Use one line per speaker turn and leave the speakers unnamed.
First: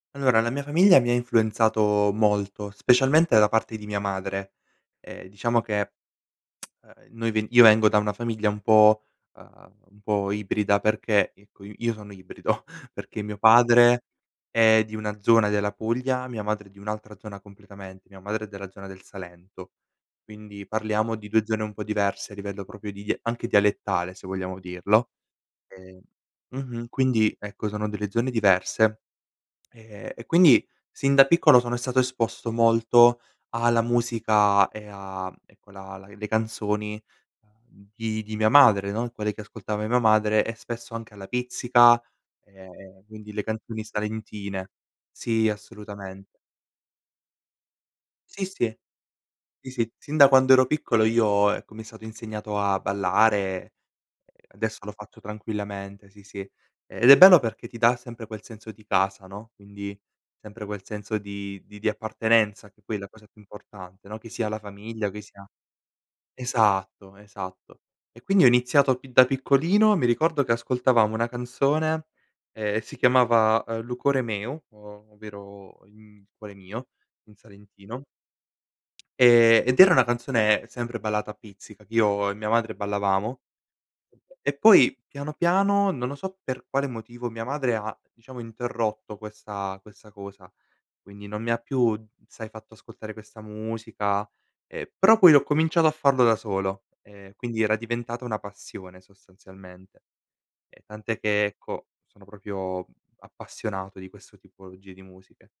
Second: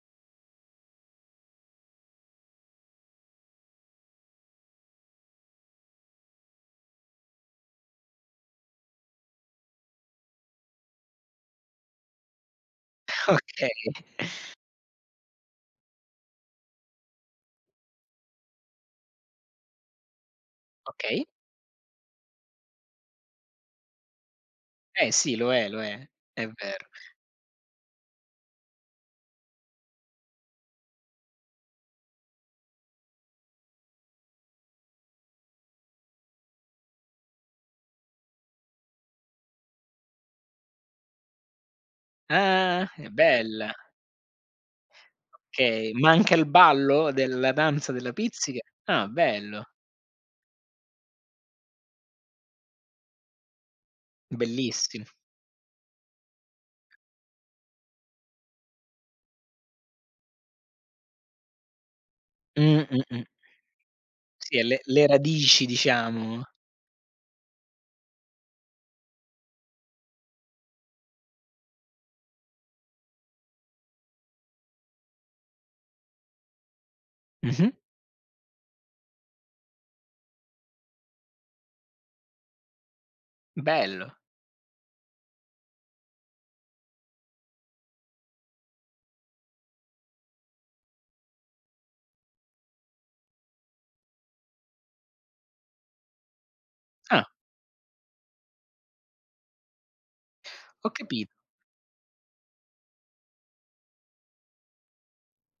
Allora, la mia famiglia mi ha influenzato molto, specialmente da parte di mia madre. E diciamo che noi v io vengo da una famiglia un po', ehm, un po' ibrida, perché ecco, i io sono ibrido, perché mio padre
Okay.
è di una zona della Puglia, mia madre è di un'altra zona completamente. Mia madre è della zona del Salento, quindi parliamo
Okay.
di 2 zone un po' diverse a livello proprio di anche dialettale, se vogliamo dirlo.
Eh sì! lo è, lo è.
E
È vero.
mh-mh. Quindi ecco, sono delle zone diverse e e quindi sin da piccolo sono stato esposto molto alla musica e a, ecco, la la le canzoni, uhm, di di mia madre, no, quelle che ascoltava mia madre e spesso anche alla Pizzica,
Ah!
e
È
quindi le
bella.
canzoni salentine. Sì,
Okay,
assolutamen
manca il ballo della danza della
Sì,
pizzica?
sì.
Ah bello!
Sì, sì, sin da quando ero piccolo io, ecco mi è stato insegnato a ballare, ehm, adesso l'ho
Bellissim
fatto tranquillamente, sì, sì. Ed è bello perché ti dà sempre quel senso di casa, no, quindi sempre quel senso di di di appartenenza che
Mh-mh,
poi è la
mh.
cosa più importante, no, che sia
Sì,
la
e le le
famiglia o che sia
radici diciamo.
esatto, esatto. E quindi ho iniziato pi da piccolino, mi ricordo che ascoltavamo una canzone e si chiamava "Lu core meu", o ovvero il, mhmm, cuore mio, in
Mh-mh.
salentino. Ehm, ed era una canzone sempre ballata a pizzica che io e mia madre ballavamo.
Bello.
E poi piano piano, non lo so per quale motivo, mia madre ha diciamo interrotto questa questa cosa, quindi non mi ha più, sai, fatto ascoltare questa musica, ehm, però poi ho cominciato a farlo da solo,
Ah!
ehm, quindi era diventata una passione sostanzialmente. E
Ho
tant'è
capi
che ecco, sono proprio appassionato di questo tipologie di musiche.